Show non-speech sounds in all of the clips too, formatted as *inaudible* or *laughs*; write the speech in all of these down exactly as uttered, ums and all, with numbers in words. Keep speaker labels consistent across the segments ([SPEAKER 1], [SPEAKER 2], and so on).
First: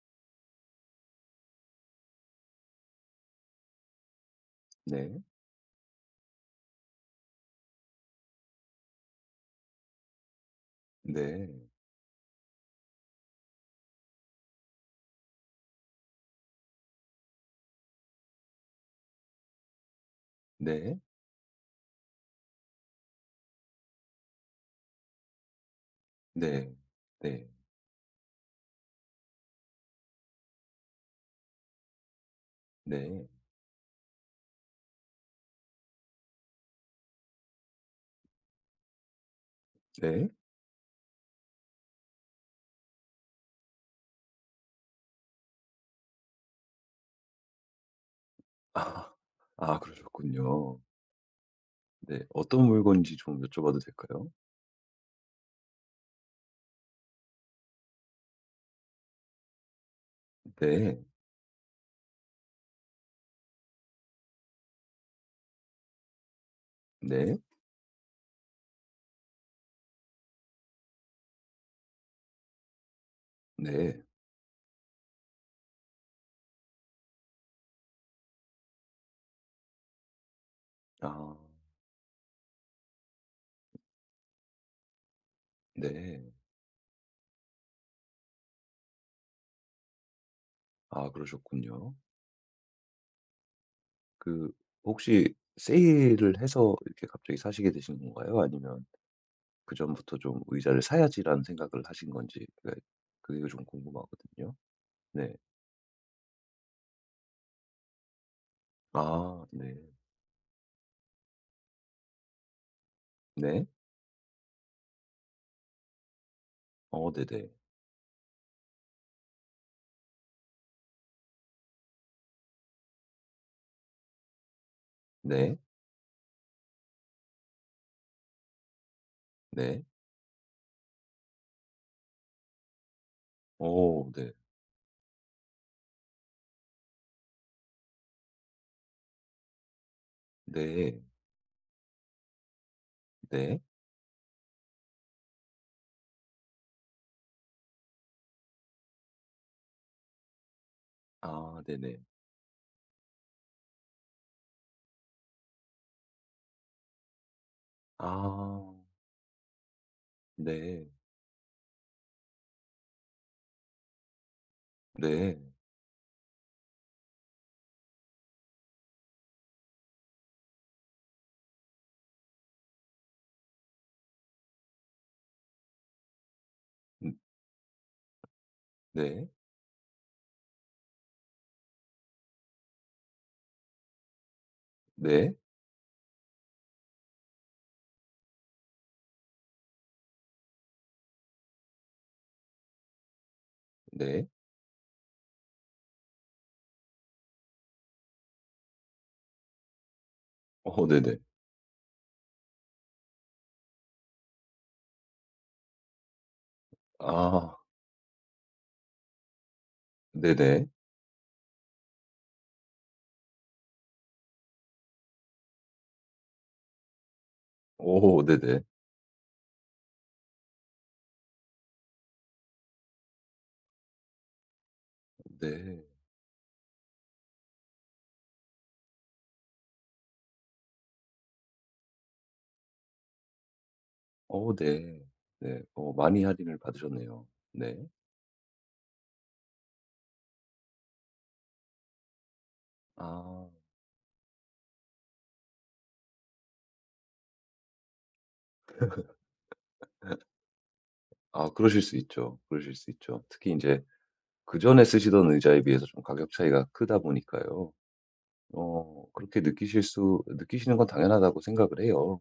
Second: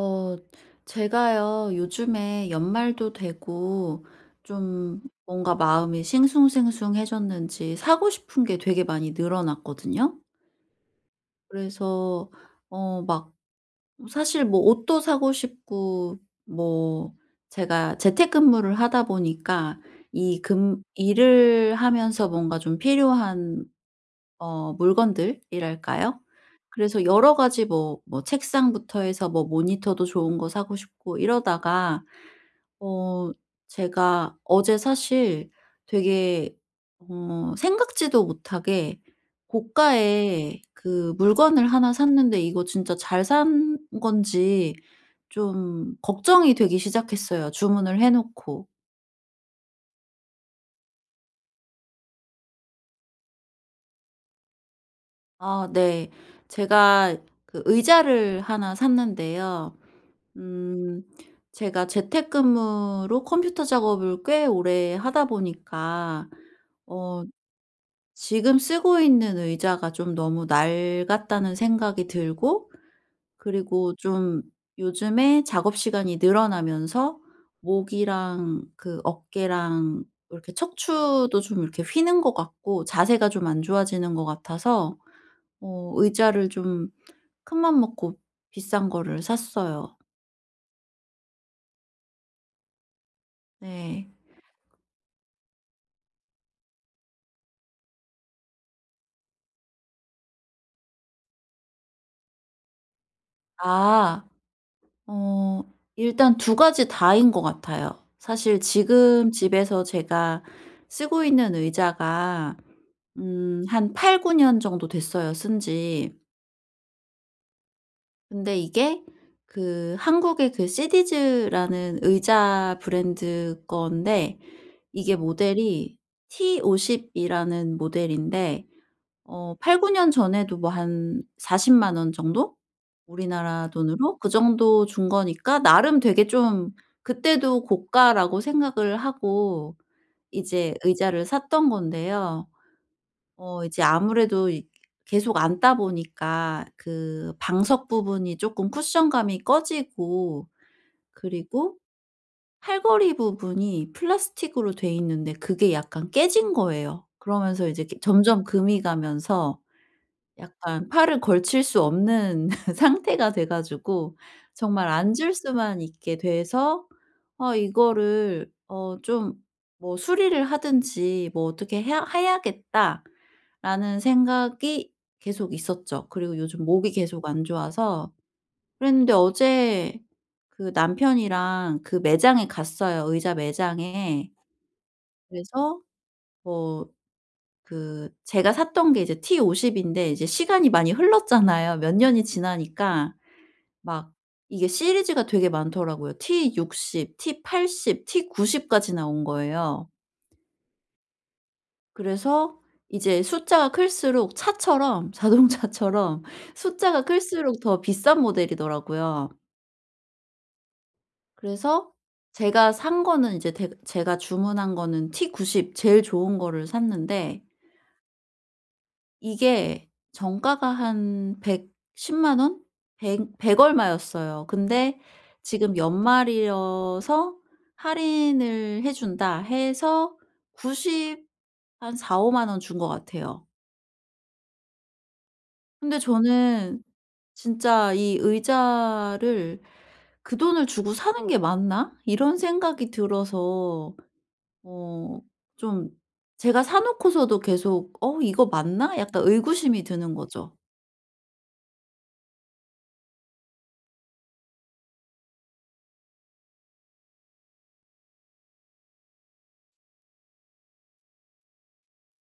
[SPEAKER 1] 어, 제가요, 요즘에 연말도 되고, 좀
[SPEAKER 2] 네.
[SPEAKER 1] 뭔가 마음이 싱숭생숭해졌는지 사고 싶은 게 되게 많이 늘어났거든요.
[SPEAKER 2] 네.
[SPEAKER 1] 그래서 어, 막, 사실 뭐 옷도 사고 싶고, 뭐, 제가 재택근무를 하다 보니까 이 금,
[SPEAKER 2] 네.
[SPEAKER 1] 일을 하면서 뭔가 좀 필요한, 어, 물건들이랄까요?
[SPEAKER 2] 네.
[SPEAKER 1] 그래서 여러
[SPEAKER 2] 네.
[SPEAKER 1] 가지 뭐, 뭐 책상부터 해서 뭐 모니터도 좋은 거 사고 싶고 이러다가
[SPEAKER 2] 네.
[SPEAKER 1] 어 제가 어제 사실 되게 어 생각지도 못하게
[SPEAKER 2] 네.
[SPEAKER 1] 고가의 그 물건을 하나 샀는데 이거 진짜 잘 산 건지 좀 걱정이 되기 시작했어요, 주문을 해 놓고.
[SPEAKER 2] 아. 아 그러셨군요. 네. 어떤 물건인지 좀 여쭤봐도 될까요?
[SPEAKER 1] 아, 네. 제가 그 의자를 하나 샀는데요.
[SPEAKER 2] 네.
[SPEAKER 1] 음 제가 재택근무로 컴퓨터 작업을 꽤 오래 하다 보니까 어
[SPEAKER 2] 네.
[SPEAKER 1] 지금 쓰고 있는 의자가 좀 너무 낡았다는 생각이 들고, 그리고
[SPEAKER 2] 네.
[SPEAKER 1] 좀 요즘에 작업 시간이 늘어나면서 목이랑 그 어깨랑 이렇게
[SPEAKER 2] 아.
[SPEAKER 1] 척추도 좀 이렇게 휘는 것 같고 자세가 좀 안 좋아지는 것 같아서 어
[SPEAKER 2] 네.
[SPEAKER 1] 의자를 좀 큰 맘 먹고 비싼 거를 샀어요.
[SPEAKER 2] 아 그러셨군요.
[SPEAKER 1] 네.
[SPEAKER 2] 그 혹시 세일을 해서 이렇게 갑자기 사시게 되신 건가요? 아니면 그전부터 좀 '의자를 사야지.'라는 생각을 하신 건지 그게 그게 좀
[SPEAKER 1] 아.
[SPEAKER 2] 궁금하거든요. 네.
[SPEAKER 1] 어 일단 두 가지 다인 것 같아요. 사실 지금
[SPEAKER 2] 아 네.
[SPEAKER 1] 집에서 제가 쓰고 있는 의자가 음
[SPEAKER 2] 네.
[SPEAKER 1] 한 팔 구 년 정도 됐어요, 쓴 지.
[SPEAKER 2] 어 네네.
[SPEAKER 1] 근데 이게 그 한국의 그 시디즈라는 의자 브랜드 건데 이게
[SPEAKER 2] 네.
[SPEAKER 1] 모델이 티 오십 이라는 모델인데, 어
[SPEAKER 2] 네.
[SPEAKER 1] 팔 구 년 전에도 뭐 한 사 영만 원 정도? 우리나라
[SPEAKER 2] 오.
[SPEAKER 1] 돈으로 그
[SPEAKER 2] 네.
[SPEAKER 1] 정도 준 거니까 나름 되게 좀 그때도 고가라고 생각을 하고 이제
[SPEAKER 2] 네.
[SPEAKER 1] 의자를 샀던 건데요.
[SPEAKER 2] 네.
[SPEAKER 1] 어 이제 아무래도 이 계속 앉다 보니까 그 방석 부분이 쪼끔 쿠션감이 꺼지고,
[SPEAKER 2] 아
[SPEAKER 1] 그리고
[SPEAKER 2] 네네.
[SPEAKER 1] 팔걸이 부분이 플라스틱으로 돼 있는데 그게 약간 깨진 거예요. 그러면서 이제 이렇게 점점
[SPEAKER 2] 아
[SPEAKER 1] 금이 가면서
[SPEAKER 2] 네.
[SPEAKER 1] 약간 팔을 걸칠 수 없는 *laughs* 상태가 돼 가지고 정말 앉을
[SPEAKER 2] 네.
[SPEAKER 1] 수만 있게 돼서, 아 이거를 어 좀 뭐 '수리를 하든지 뭐 어떻게 해야 해야겠다.'라는 생각이 계속 있었죠. 그리고 요즘 목이
[SPEAKER 2] 음
[SPEAKER 1] 계속 안 좋아서 그랬는데,
[SPEAKER 2] 네.
[SPEAKER 1] 어제 그 남편이랑 그 매장에 갔어요, 의자 매장에.
[SPEAKER 2] 네.
[SPEAKER 1] 그래서 뭐 그 제가 샀던 게 이제 티 오십 인데 이제 시간이 많이 흘렀잖아요. 몇 년이 지나니까 막
[SPEAKER 2] 네.
[SPEAKER 1] 이게 시리즈가 되게 많더라고요. 티 육십, 티 팔십, 티 구십 까지 나온 거예요.
[SPEAKER 2] 어 네네.
[SPEAKER 1] 그래서 이제 숫자가 클수록 차처럼 자동차처럼 *laughs* 숫자가
[SPEAKER 2] 아
[SPEAKER 1] 클수록 더 비싼 모델이더라고요.
[SPEAKER 2] 네네.
[SPEAKER 1] 그래서 제가 산 거는 이제 대 제가 주문한 거는 티 구십 제일 좋은 거를 샀는데,
[SPEAKER 2] 오 네네.
[SPEAKER 1] 이게 정가가 한 일 일 영 원? 백 얼마였어요. 근데 지금
[SPEAKER 2] 네.
[SPEAKER 1] 연말이어서 할인을 해 준다 해서 구십 한 사 오만 원 준 것 같아요.
[SPEAKER 2] 어 네. 네. 어
[SPEAKER 1] 근데
[SPEAKER 2] 많이 할인을
[SPEAKER 1] 저는
[SPEAKER 2] 받으셨네요. 네.
[SPEAKER 1] 진짜 이 의자를 '그 돈을 주고 사는 게 맞나?' 이런 생각이
[SPEAKER 2] 아.
[SPEAKER 1] 들어서 어 좀 제가 사 놓고서도 계속 '어 이거 맞나?' 약간 의구심이 드는
[SPEAKER 2] *laughs*
[SPEAKER 1] 거죠.
[SPEAKER 2] 아 그러실 수 있죠. 그러실 수 있죠. 특히 이제 그전에 쓰시던 의자에 비해서 좀 가격 차이가 크다 보니까요. 어 그렇게 느끼실 수 느끼시는 건 당연하다고 생각을 해요.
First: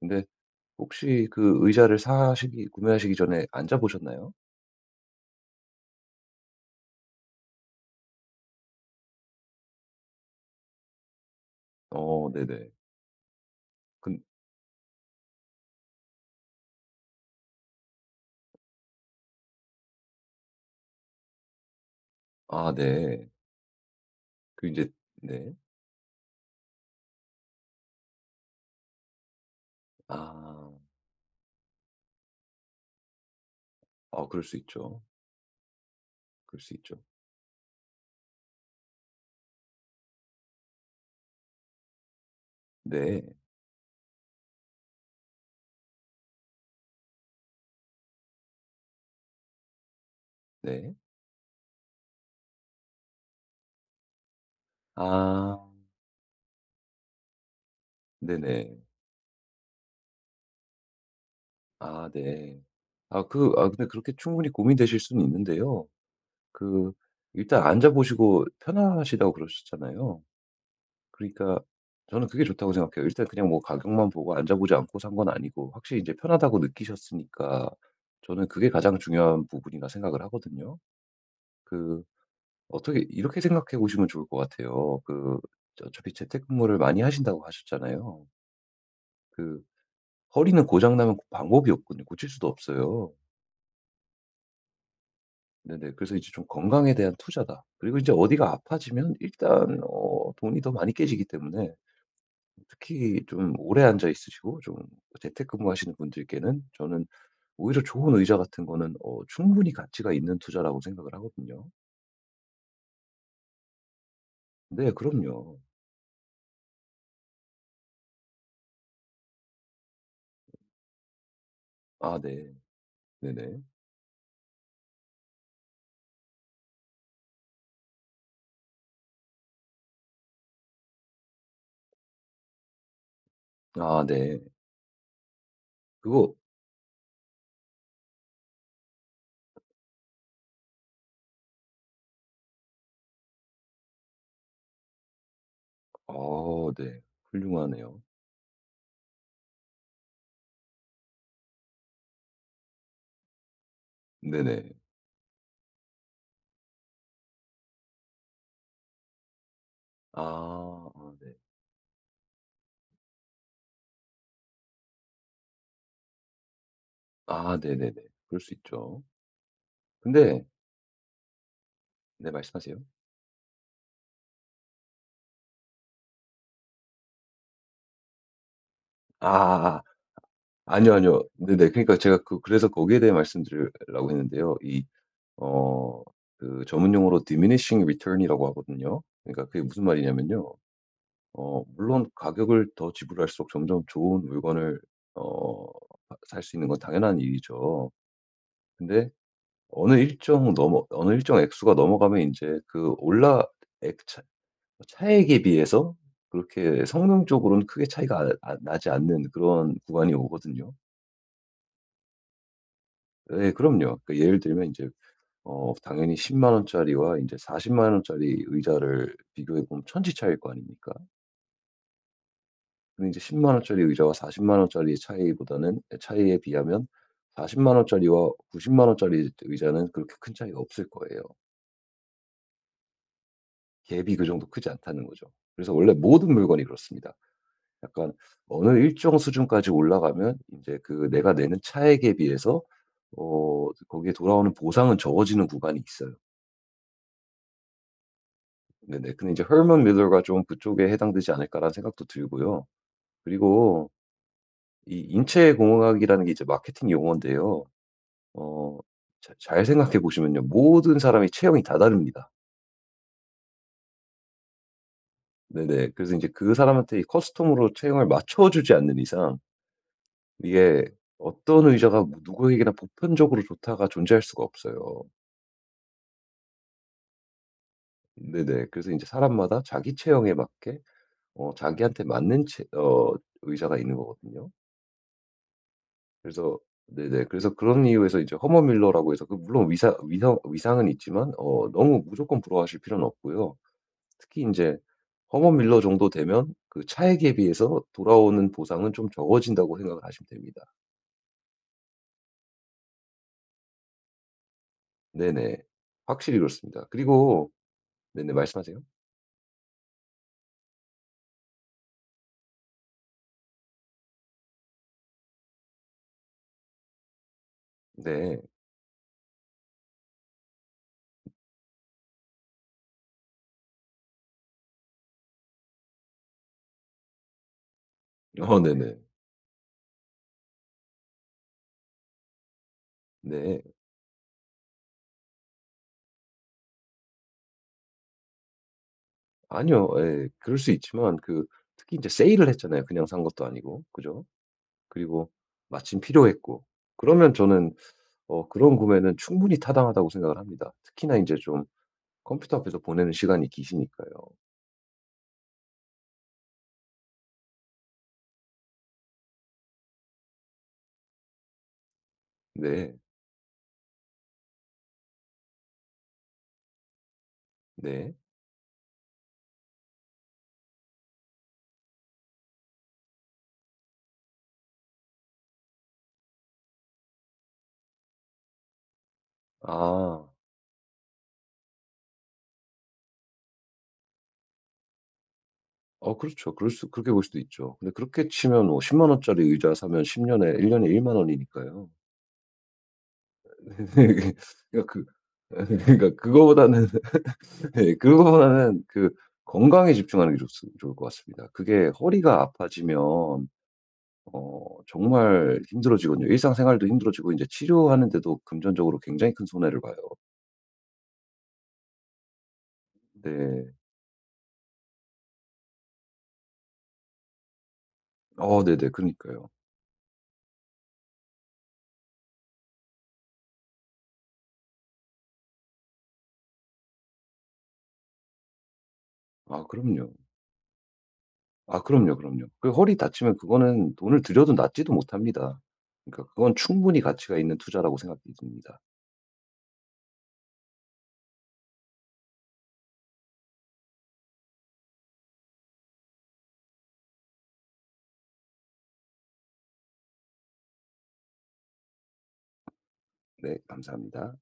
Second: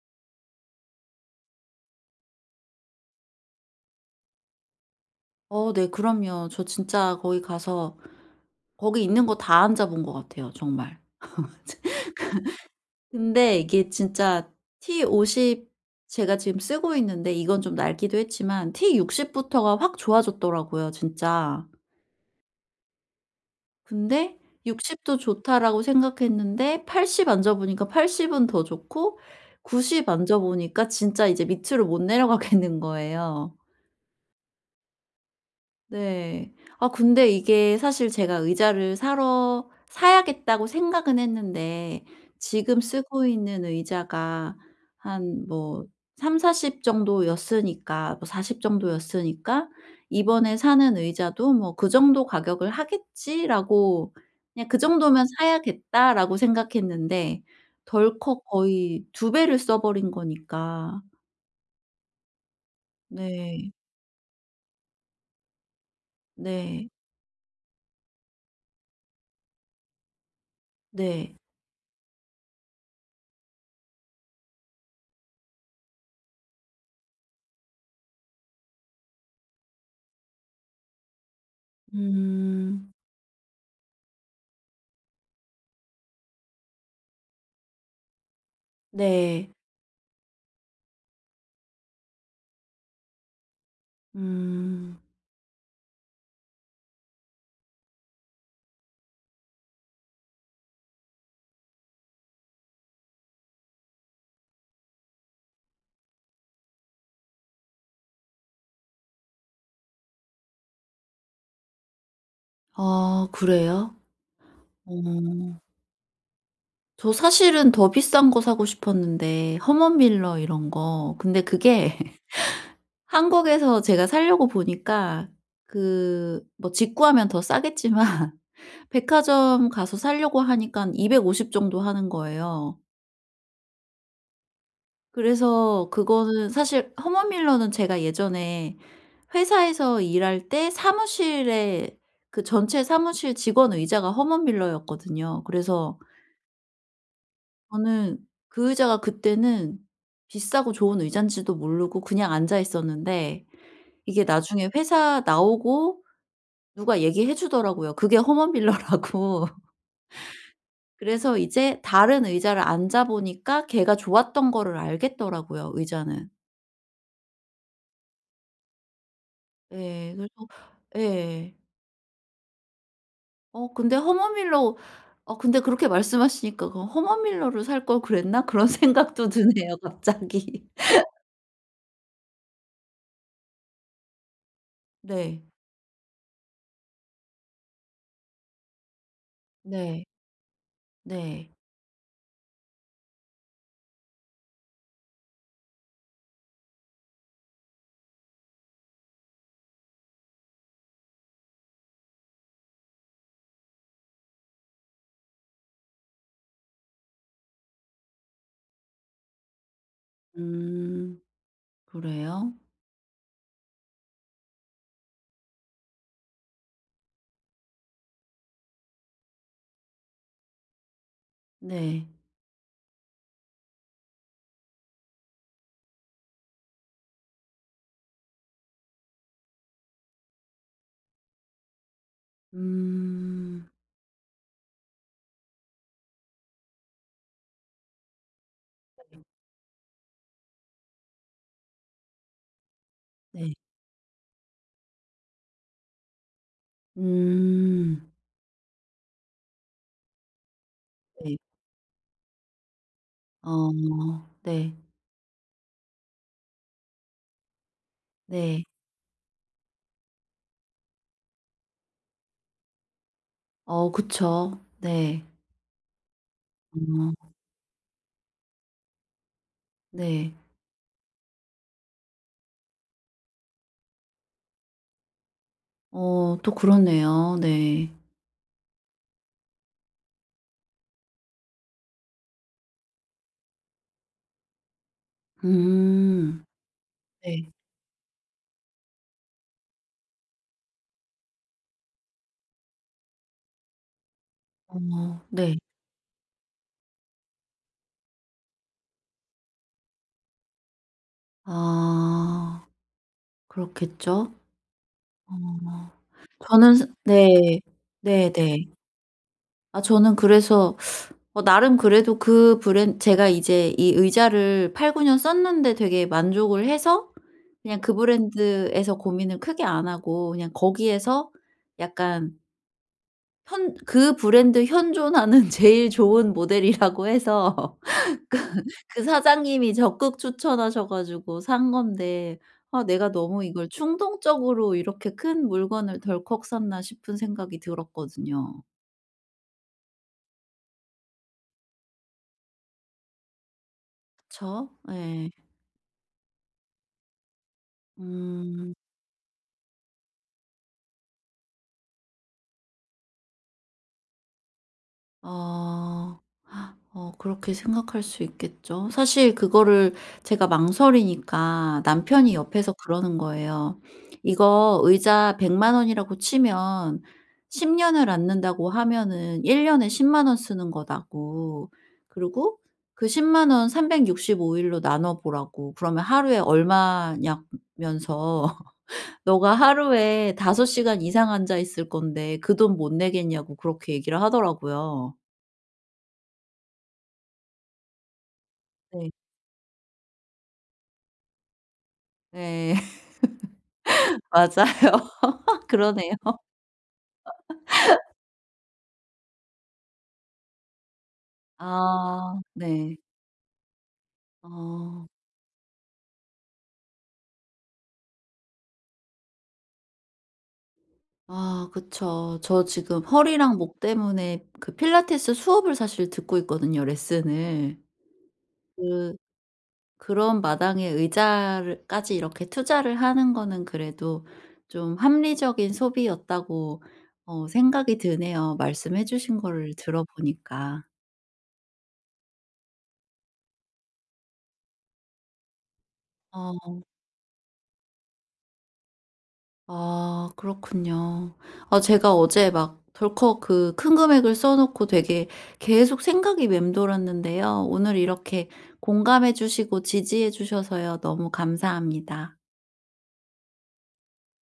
[SPEAKER 2] 근데 혹시 그 의자를 사시기 구매하시기 전에 앉아 보셨나요?
[SPEAKER 1] 어, 네. 그럼요. 저 진짜 거기 가서 거기 있는 거 다 앉아 본 것 같아요, 정말.
[SPEAKER 2] 어 네네.
[SPEAKER 1] 근데 이게
[SPEAKER 2] 근
[SPEAKER 1] 진짜 티 오십 제가 지금 쓰고 있는데 이건 좀 낡기도 했지만 티 육십 부터가 확 좋아졌더라고요, 진짜.
[SPEAKER 2] 아 네.
[SPEAKER 1] 근데
[SPEAKER 2] 그 이제
[SPEAKER 1] 육십도
[SPEAKER 2] 네.
[SPEAKER 1] 좋다라고 생각했는데 팔십 앉아 보니까 팔십은 더 좋고 구십 앉아
[SPEAKER 2] 아.
[SPEAKER 1] 보니까 진짜 이제 밑으로 못 내려가겠는 *laughs* 거예요.
[SPEAKER 2] 아 그럴 수 있죠.
[SPEAKER 1] 네.
[SPEAKER 2] 그럴 수
[SPEAKER 1] 아
[SPEAKER 2] 있죠.
[SPEAKER 1] 근데 이게 사실 제가 의자를 사러 사야겠다고 생각은 했는데, 지금
[SPEAKER 2] 네.
[SPEAKER 1] 쓰고 있는 의자가 한 뭐삼사4 영 정도였으니까, 뭐 사십 정도였으니까 '이번에
[SPEAKER 2] 네.
[SPEAKER 1] 사는 의자도 뭐 그 정도 가격을 하겠지.'라고 그냥 '그 정도면
[SPEAKER 2] 아
[SPEAKER 1] 사야겠다.'라고 생각했는데 덜컥
[SPEAKER 2] 네네.
[SPEAKER 1] 거의 두 배를 써 버린 거니까.
[SPEAKER 2] 아 네. 아 그 아
[SPEAKER 1] 네.
[SPEAKER 2] 근데 그렇게 충분히 고민되실 수는 있는데요.
[SPEAKER 1] 네.
[SPEAKER 2] 그 일단 앉아 보시고 편하시다고 그러셨잖아요.
[SPEAKER 1] 네.
[SPEAKER 2] 그러니까 저는 그게 좋다고 생각해요. 일단 그냥 뭐 가격만 보고 앉아보지 않고 산 건 아니고 확실히 이제 편하다고 느끼셨으니까 저는 그게 가장 중요한 부분이라 생각을 하거든요. 그
[SPEAKER 1] 음.
[SPEAKER 2] 어떻게 이렇게 생각해 보시면 좋을 것 같아요. 그 어차피 재택근무를 많이 하신다고 하셨잖아요.
[SPEAKER 1] 네.
[SPEAKER 2] 그 허리는 고장 나면 그 방법이 없거든요. 고칠 수도 없어요.
[SPEAKER 1] 음.
[SPEAKER 2] 네네. 그래서 이제 좀 건강에 대한 투자다. 그리고 이제 어디가 아파지면 일단 어 돈이 더 많이 깨지기 때문에 특히 좀 오래 앉아 있으시고 좀 재택근무하시는 분들께는 저는 오히려 좋은 의자 같은 거는 어 충분히 가치가 있는 투자라고 생각을 하거든요.
[SPEAKER 1] 아 그래요?
[SPEAKER 2] 네 그럼요.
[SPEAKER 1] 어. 저 사실은 더 비싼 거 사고 싶었는데, 허먼 밀러 이런 거. 근데 그게
[SPEAKER 2] 아 네.
[SPEAKER 1] *laughs*
[SPEAKER 2] 네네.
[SPEAKER 1] 한국에서 제가 사려고 보니까 그 뭐 직구하면 더 싸겠지만 *laughs* 백화점 가서 사려고 하니깐 이백오십 정도 하는 거예요.
[SPEAKER 2] 아 네.
[SPEAKER 1] 그래서
[SPEAKER 2] 그거
[SPEAKER 1] 그거는 사실 허먼 밀러는 제가 예전에 회사에서 일할 때 사무실에 그 전체 사무실 직원 의자가 허먼 밀러였거든요. 그래서
[SPEAKER 2] 어 네. 훌륭하네요.
[SPEAKER 1] 저는 그 의자가 그때는 비싸고 좋은 의자인지도 모르고 그냥 앉아 있었는데, 이게
[SPEAKER 2] 네네.
[SPEAKER 1] 나중에 회사 나오고 누가 얘기해 주더라고요, 그게 허먼빌러라고. *laughs*
[SPEAKER 2] 아. 아 네.
[SPEAKER 1] 그래서 이제 다른 의자를 앉아 보니까 걔가 좋았던 거를 알겠더라고요, 의자는.
[SPEAKER 2] 아 네네네. 그럴 수 있죠.
[SPEAKER 1] 예. 그래서
[SPEAKER 2] 근데
[SPEAKER 1] 예.
[SPEAKER 2] 네 말씀하세요.
[SPEAKER 1] 어 근데 허먼밀러 어 근데 그렇게 말씀하시니까 '그 허먼밀러를 살 걸 그랬나?' 그런 *laughs* 생각도 드네요,
[SPEAKER 2] 아아아.
[SPEAKER 1] 갑자기.
[SPEAKER 2] 아니요,
[SPEAKER 1] *laughs*
[SPEAKER 2] 아니요. 네네. 그러니까 제가 그 그래서 거기에 대해 말씀드리려고 했는데요. 이
[SPEAKER 1] 네.
[SPEAKER 2] 어 그 전문 용어로 diminishing return이라고 하거든요. 그러니까 그게 무슨
[SPEAKER 1] 네.
[SPEAKER 2] 말이냐면요.
[SPEAKER 1] 네.
[SPEAKER 2] 어 물론 가격을 더 지불할수록 점점 좋은 물건을 어 살 수 있는 건 당연한 일이죠. 근데 어느 일정 넘어 어느 일정 액수가 넘어가면 이제 그 올라 액 차 차액에 비해서 그렇게 성능적으로는 크게 차이가 아 아- 나지 않는 그런 구간이 오거든요.
[SPEAKER 1] 음. 그래요?
[SPEAKER 2] 예 그럼요. 그러니까 예를 들면 이제 어 당연히 십만 원짜리와 이제4 0만 원짜리 의자를 비교해 보면 천지 차이일 거 아닙니까?
[SPEAKER 1] 네.
[SPEAKER 2] 근데 이제1 0만 원짜리 의자와 사십만 원짜리의 차이보다는 에 차이에 비하면 사십만 원짜리와 구십만 원짜리 의자는 그렇게 큰 차이가 없을 거예요.
[SPEAKER 1] 음.
[SPEAKER 2] 갭이 그 정도 크지 않다는 거죠. 그래서 원래 모든 물건이 그렇습니다. 약간 어느 일정
[SPEAKER 1] 네.
[SPEAKER 2] 수준까지 올라가면 이제 그 내가 내는 차액에 비해서
[SPEAKER 1] 네.
[SPEAKER 2] 어 거기에 돌아오는 보상은 적어지는 구간이 있어요.
[SPEAKER 1] 음.
[SPEAKER 2] 네네. 근데 이제 허먼 밀러가 좀 그쪽에 해당되지
[SPEAKER 1] 네.
[SPEAKER 2] 않을까.'라는 생각도 들고요.
[SPEAKER 1] 어,
[SPEAKER 2] 그리고
[SPEAKER 1] 네.
[SPEAKER 2] 이 인체공학이라는 게 이제 마케팅 용어인데요.
[SPEAKER 1] 네.
[SPEAKER 2] 어 자 잘 생각해 보시면요. 모든 사람이 체형이 다 다릅니다.
[SPEAKER 1] 어 그쵸. 네.
[SPEAKER 2] 네네. 그래서 이제 그 사람한테 이
[SPEAKER 1] 어,
[SPEAKER 2] 커스텀으로 체형을 맞춰 주지 않는 이상
[SPEAKER 1] 네.
[SPEAKER 2] 이게 어떤 의자가 뭐 누구에게나 보편적으로 좋다가 존재할 수가 없어요.
[SPEAKER 1] 어 또 그러네요. 네.
[SPEAKER 2] 네네. 그래서 이제 사람마다 자기 체형에 맞게 어 자기한테 맞는 체 어 의자가 있는 거거든요.
[SPEAKER 1] 음.
[SPEAKER 2] 그래서 네네.
[SPEAKER 1] 네.
[SPEAKER 2] 그래서 그런 이유에서 이제 허머 밀러라고 해서 그 물론 위상 위상 위상은 있지만 어 너무 무조건 부러워하실 필요는 없고요. 특히 인제
[SPEAKER 1] 어,
[SPEAKER 2] 허머
[SPEAKER 1] 네.
[SPEAKER 2] 밀러 정도 되면 그 차액에 비해서 돌아오는 보상은 좀 적어진다고 생각을 하시면 됩니다.
[SPEAKER 1] 아 그렇겠죠? 어
[SPEAKER 2] 네네. 확실히
[SPEAKER 1] 저는
[SPEAKER 2] 그렇습니다.
[SPEAKER 1] 스
[SPEAKER 2] 그리고
[SPEAKER 1] 네.
[SPEAKER 2] 네네
[SPEAKER 1] 네네.
[SPEAKER 2] 말씀하세요.
[SPEAKER 1] 아 저는 그래서 어 나름 그래도 그 브랜 제가 이제 이 의자를 팔 구 년 썼는데 되게 만족을 해서 그냥 그
[SPEAKER 2] 네.
[SPEAKER 1] 브랜드에서 고민을 크게 안 하고 그냥 거기에서 약간 현 그 브랜드 현존하는 *laughs* 제일 좋은 모델이라고 해서 그
[SPEAKER 2] 어 네네.
[SPEAKER 1] 그 사장님이 적극 추천하셔 가지고 산 건데, 아 내가 너무
[SPEAKER 2] 네.
[SPEAKER 1] 이걸 충동적으로 이렇게 큰 물건을 덜컥 샀나 싶은 생각이 들었거든요.
[SPEAKER 2] 아니요. 예. 그럴 수 있지만 그 특히 인제 세일을 했잖아요. 그냥 산 것도 아니고. 그죠?
[SPEAKER 1] 그쵸?
[SPEAKER 2] 그리고
[SPEAKER 1] 예.
[SPEAKER 2] 마침 필요했고. 그러면 저는 어
[SPEAKER 1] 음.
[SPEAKER 2] 그런 구매는 충분히 타당하다고 생각을 합니다. 특히나 이제 좀 컴퓨터 앞에서 보내는 시간이 기시니까요.
[SPEAKER 1] 아. 어 그렇게 생각할 수 있겠죠. 사실 그거를 제가 망설이니까 남편이 옆에서
[SPEAKER 2] 네.
[SPEAKER 1] 그러는 거예요. "이거 의자 일 영 영 원이라고 치면 십 년을
[SPEAKER 2] 네.
[SPEAKER 1] 앉는다고 하면은 일 년에 일 영 원 쓰는 거다."고. 그리고 "그 일 영 원 삼백육 원삼백육십오 일로 나눠 보라."고. "그러면 하루에 얼마냐."면서 "너가
[SPEAKER 2] 아.
[SPEAKER 1] 하루에 다섯 시간 이상 앉아 있을 건데 그 돈 못 내겠냐."고 그렇게 얘기를 하더라고요.
[SPEAKER 2] 어 그렇죠. 그럴 수 그렇게 볼 수도 있죠. 근데 그렇게 치면 뭐 십만
[SPEAKER 1] 네.
[SPEAKER 2] 원짜리 의자 사면 십 년에 일 년에 만 원이니까요.
[SPEAKER 1] 네. *laughs*
[SPEAKER 2] *laughs* 그러니까 그
[SPEAKER 1] 맞아요. *laughs*
[SPEAKER 2] *laughs*
[SPEAKER 1] 그러네요.
[SPEAKER 2] 그러니까 그거보다는 *laughs* 예 그거보다는 그 건강에 집중하는 게 좋 좋을 것 같습니다. 그게
[SPEAKER 1] 아
[SPEAKER 2] 허리가
[SPEAKER 1] 네.
[SPEAKER 2] 아파지면 어
[SPEAKER 1] 어.
[SPEAKER 2] 정말 힘들어지거든요. 일상생활도 힘들어지고 이제 치료하는 데도 금전적으로 굉장히 큰 손해를 봐요.
[SPEAKER 1] 아 그쵸. 저 지금 허리랑
[SPEAKER 2] 네.
[SPEAKER 1] 목 때문에 그 필라테스 수업을 사실 듣고 있거든요, 레슨을.
[SPEAKER 2] 어 네네.
[SPEAKER 1] 그
[SPEAKER 2] 그러니까요.
[SPEAKER 1] 그런 마당에 의자 까지 이렇게 투자를 하는 거는 그래도 좀 합리적인 소비였다고 어 생각이 드네요, 말씀해 주신
[SPEAKER 2] 아
[SPEAKER 1] 거를
[SPEAKER 2] 그럼요.
[SPEAKER 1] 들어보니까.
[SPEAKER 2] 아 그럼요, 그럼요. 그 허리 다치면 그거는 돈을 들여도 낫지도 못합니다. 그러니까
[SPEAKER 1] 아.
[SPEAKER 2] 그건 충분히 가치가 있는 투자라고 생각이 듭니다.
[SPEAKER 1] 아 그렇군요. 아 제가 어제 막 덜컥 그 큰 금액을 써 놓고 되게 계속 생각이 맴돌았는데요. 오늘 이렇게 공감해 주시고 지지해 주셔서요 너무 감사합니다.
[SPEAKER 2] 네 감사합니다.